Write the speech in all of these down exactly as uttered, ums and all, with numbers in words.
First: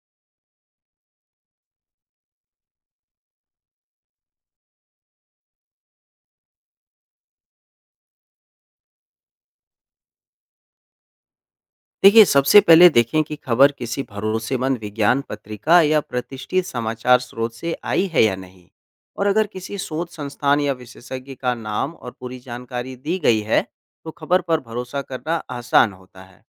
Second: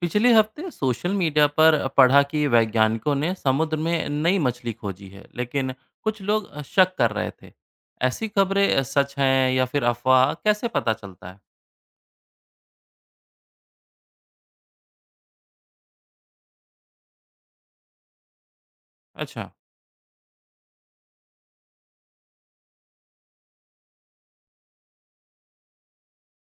पिछले हफ्ते social media पर पढ़ा कि वैज्ञानिकों ने समुद्र में नई मछली खोजी है, लेकिन कुछ लोग शक कर रहे थे। ऐसी खबरें सच हैं या फिर अफवाह, कैसे पता चलता है? देखिए, सबसे पहले देखें कि खबर किसी भरोसेमंद विज्ञान पत्रिका या प्रतिष्ठित समाचार स्रोत से आई है या नहीं। और अगर अच्छा। किसी शोध संस्थान या विशेषज्ञ का नाम और पूरी जानकारी दी गई है तो खबर पर भरोसा करना आसान होता है।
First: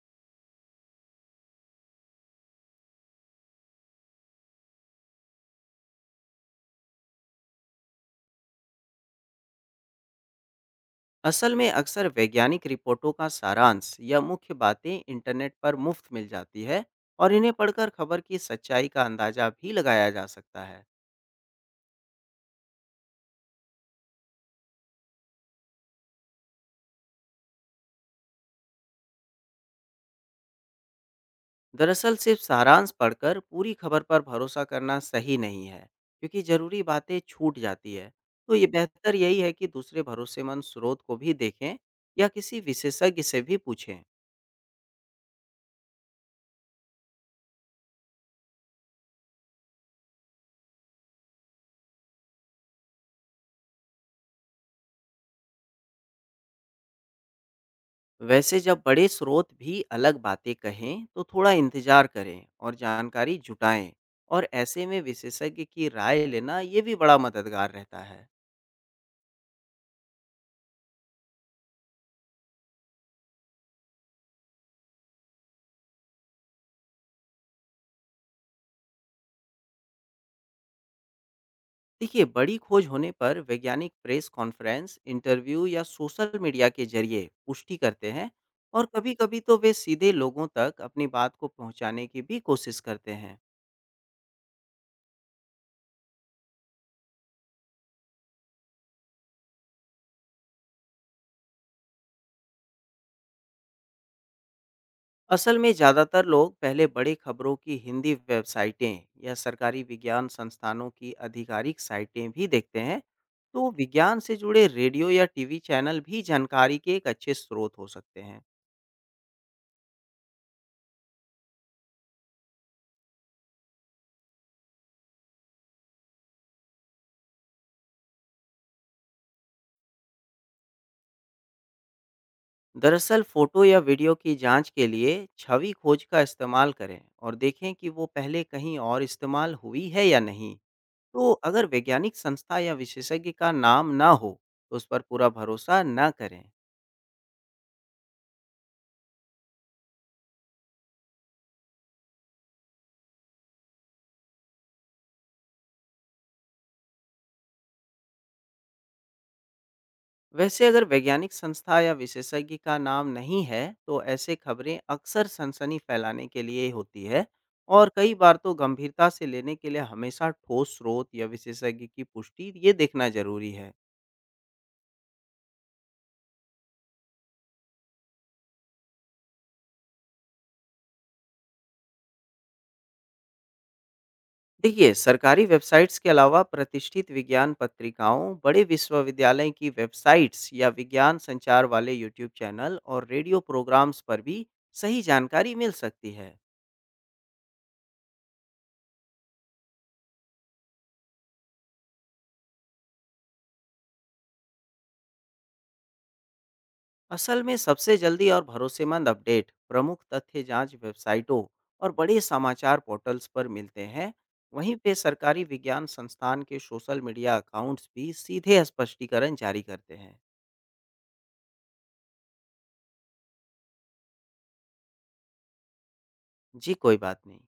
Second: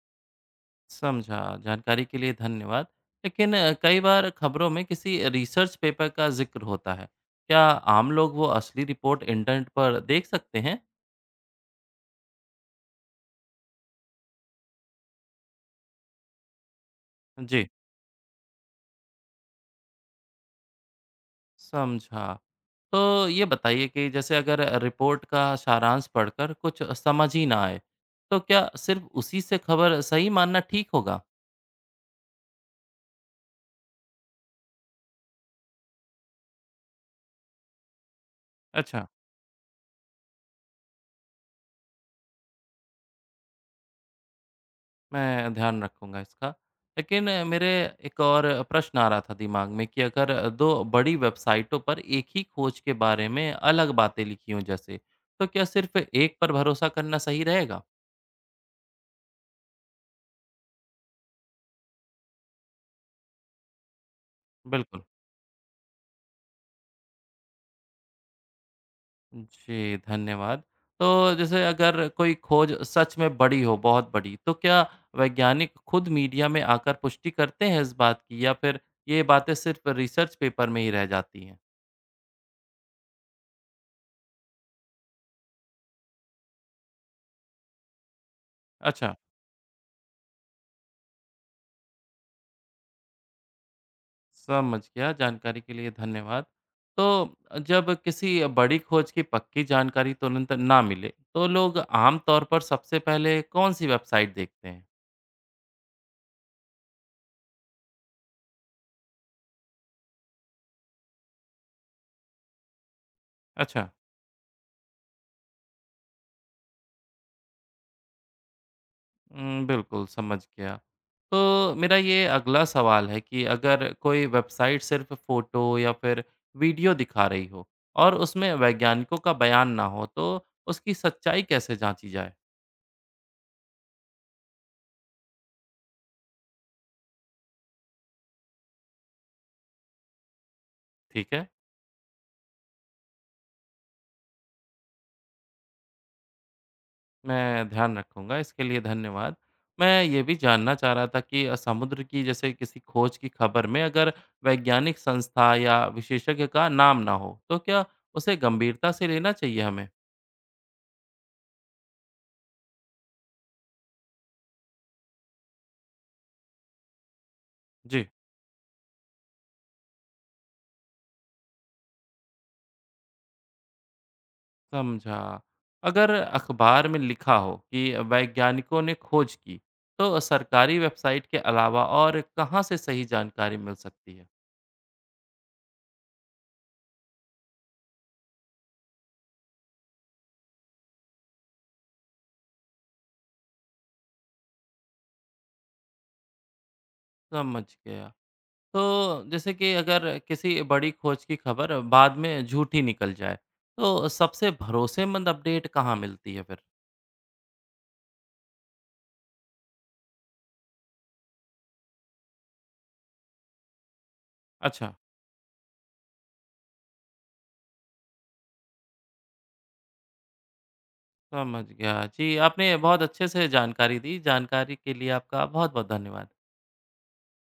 समझा। जानकारी के लिए धन्यवाद। लेकिन कई बार खबरों में किसी रिसर्च पेपर का जिक्र होता है। क्या आम लोग वो असली रिपोर्ट इंटरनेट पर देख सकते हैं? असल में अक्सर वैज्ञानिक रिपोर्टों का सारांश या मुख्य बातें इंटरनेट पर मुफ्त मिल जाती है। और इन्हें जी, पढ़कर खबर की सच्चाई का अंदाजा भी लगाया जा सकता है। समझा। तो ये बताइए कि जैसे अगर रिपोर्ट का सारांश पढ़कर कुछ समझ ही ना आए, तो क्या सिर्फ़ उसी से खबर सही मानना ठीक होगा? दरअसल सिर्फ सारांश पढ़कर पूरी खबर पर भरोसा करना सही नहीं है, क्योंकि जरूरी बातें छूट जाती है। तो ये अच्छा, बेहतर यही है कि दूसरे भरोसेमंद स्रोत को भी देखें या किसी विशेषज्ञ से भी पूछें। मैं ध्यान रखूँगा इसका। लेकिन मेरे एक और प्रश्न आ रहा था दिमाग में कि अगर दो बड़ी वेबसाइटों पर एक ही खोज के बारे में अलग बातें लिखी हों, जैसे, तो क्या सिर्फ़ एक पर भरोसा करना सही रहेगा? वैसे जब बड़े स्रोत भी अलग बातें कहें तो थोड़ा इंतजार करें और जानकारी जुटाएं। और ऐसे में बिल्कुल। विशेषज्ञ की राय लेना ये भी बड़ा मददगार रहता है। जी, धन्यवाद। तो जैसे अगर कोई खोज सच में बड़ी हो, बहुत बड़ी, तो क्या वैज्ञानिक खुद मीडिया में आकर पुष्टि करते हैं इस बात की, या फिर ये बातें सिर्फ़ रिसर्च पेपर में ही रह जाती हैं? देखिए, बड़ी खोज होने पर वैज्ञानिक प्रेस कॉन्फ्रेंस, इंटरव्यू या सोशल मीडिया के जरिए पुष्टि करते हैं। और अच्छा, कभी-कभी तो वे सीधे लोगों तक अपनी बात को पहुंचाने की भी कोशिश करते हैं। समझ गया, जानकारी के लिए धन्यवाद। तो जब किसी बड़ी खोज की पक्की जानकारी तुरंत ना मिले, तो लोग आम तौर पर सबसे पहले कौन-सी वेबसाइट देखते हैं? असल में ज़्यादातर लोग पहले बड़े खबरों की हिंदी वेबसाइटें या सरकारी विज्ञान संस्थानों की आधिकारिक साइटें भी देखते हैं। तो अच्छा। विज्ञान से जुड़े रेडियो या टीवी चैनल भी जानकारी के एक अच्छे स्रोत हो सकते हैं। हुँ, बिल्कुल समझ गया। तो मेरा ये अगला सवाल है कि अगर कोई वेबसाइट सिर्फ़ फ़ोटो या फिर वीडियो दिखा रही हो और उसमें वैज्ञानिकों का बयान ना हो, तो उसकी सच्चाई कैसे जाँची जाए? दरअसल फोटो या वीडियो की जांच के लिए छवि खोज का इस्तेमाल करें और देखें कि वो पहले कहीं और इस्तेमाल हुई है या नहीं। तो ठीक है, अगर वैज्ञानिक संस्था या विशेषज्ञ का नाम ना हो तो उस पर पूरा भरोसा ना करें। मैं ध्यान रखूँगा, इसके लिए धन्यवाद। मैं ये भी जानना चाह रहा था कि अ, समुद्र की जैसे किसी खोज की खबर में अगर वैज्ञानिक संस्था या विशेषज्ञ का नाम ना हो, तो क्या उसे गंभीरता से लेना चाहिए हमें? वैसे अगर वैज्ञानिक संस्था या विशेषज्ञ का नाम नहीं है तो ऐसे खबरें अक्सर सनसनी फैलाने के लिए होती है। और जी। कई बार तो गंभीरता से लेने के लिए हमेशा ठोस स्रोत या विशेषज्ञ की पुष्टि ये देखना जरूरी है। समझा। अगर अखबार में लिखा हो कि वैज्ञानिकों ने खोज की, तो सरकारी वेबसाइट के अलावा और कहाँ से सही जानकारी मिल सकती है? देखिए, सरकारी वेबसाइट्स के अलावा प्रतिष्ठित विज्ञान पत्रिकाओं, बड़े विश्वविद्यालय की वेबसाइट्स या विज्ञान संचार वाले यूट्यूब चैनल और रेडियो प्रोग्राम्स पर भी सही जानकारी मिल सकती है। समझ गया। तो जैसे कि अगर किसी बड़ी खोज की खबर बाद में झूठी निकल जाए, तो सबसे भरोसेमंद अपडेट कहाँ मिलती है फिर? असल में सबसे जल्दी और भरोसेमंद अपडेट प्रमुख तथ्य जांच वेबसाइटों और बड़े समाचार पोर्टल्स पर मिलते हैं। वहीं पे अच्छा, सरकारी विज्ञान संस्थान के सोशल मीडिया अकाउंट्स भी सीधे स्पष्टीकरण जारी करते हैं। समझ गया। जी, आपने बहुत अच्छे से जानकारी दी। जानकारी के लिए आपका बहुत-बहुत धन्यवाद। जी कोई बात नहीं।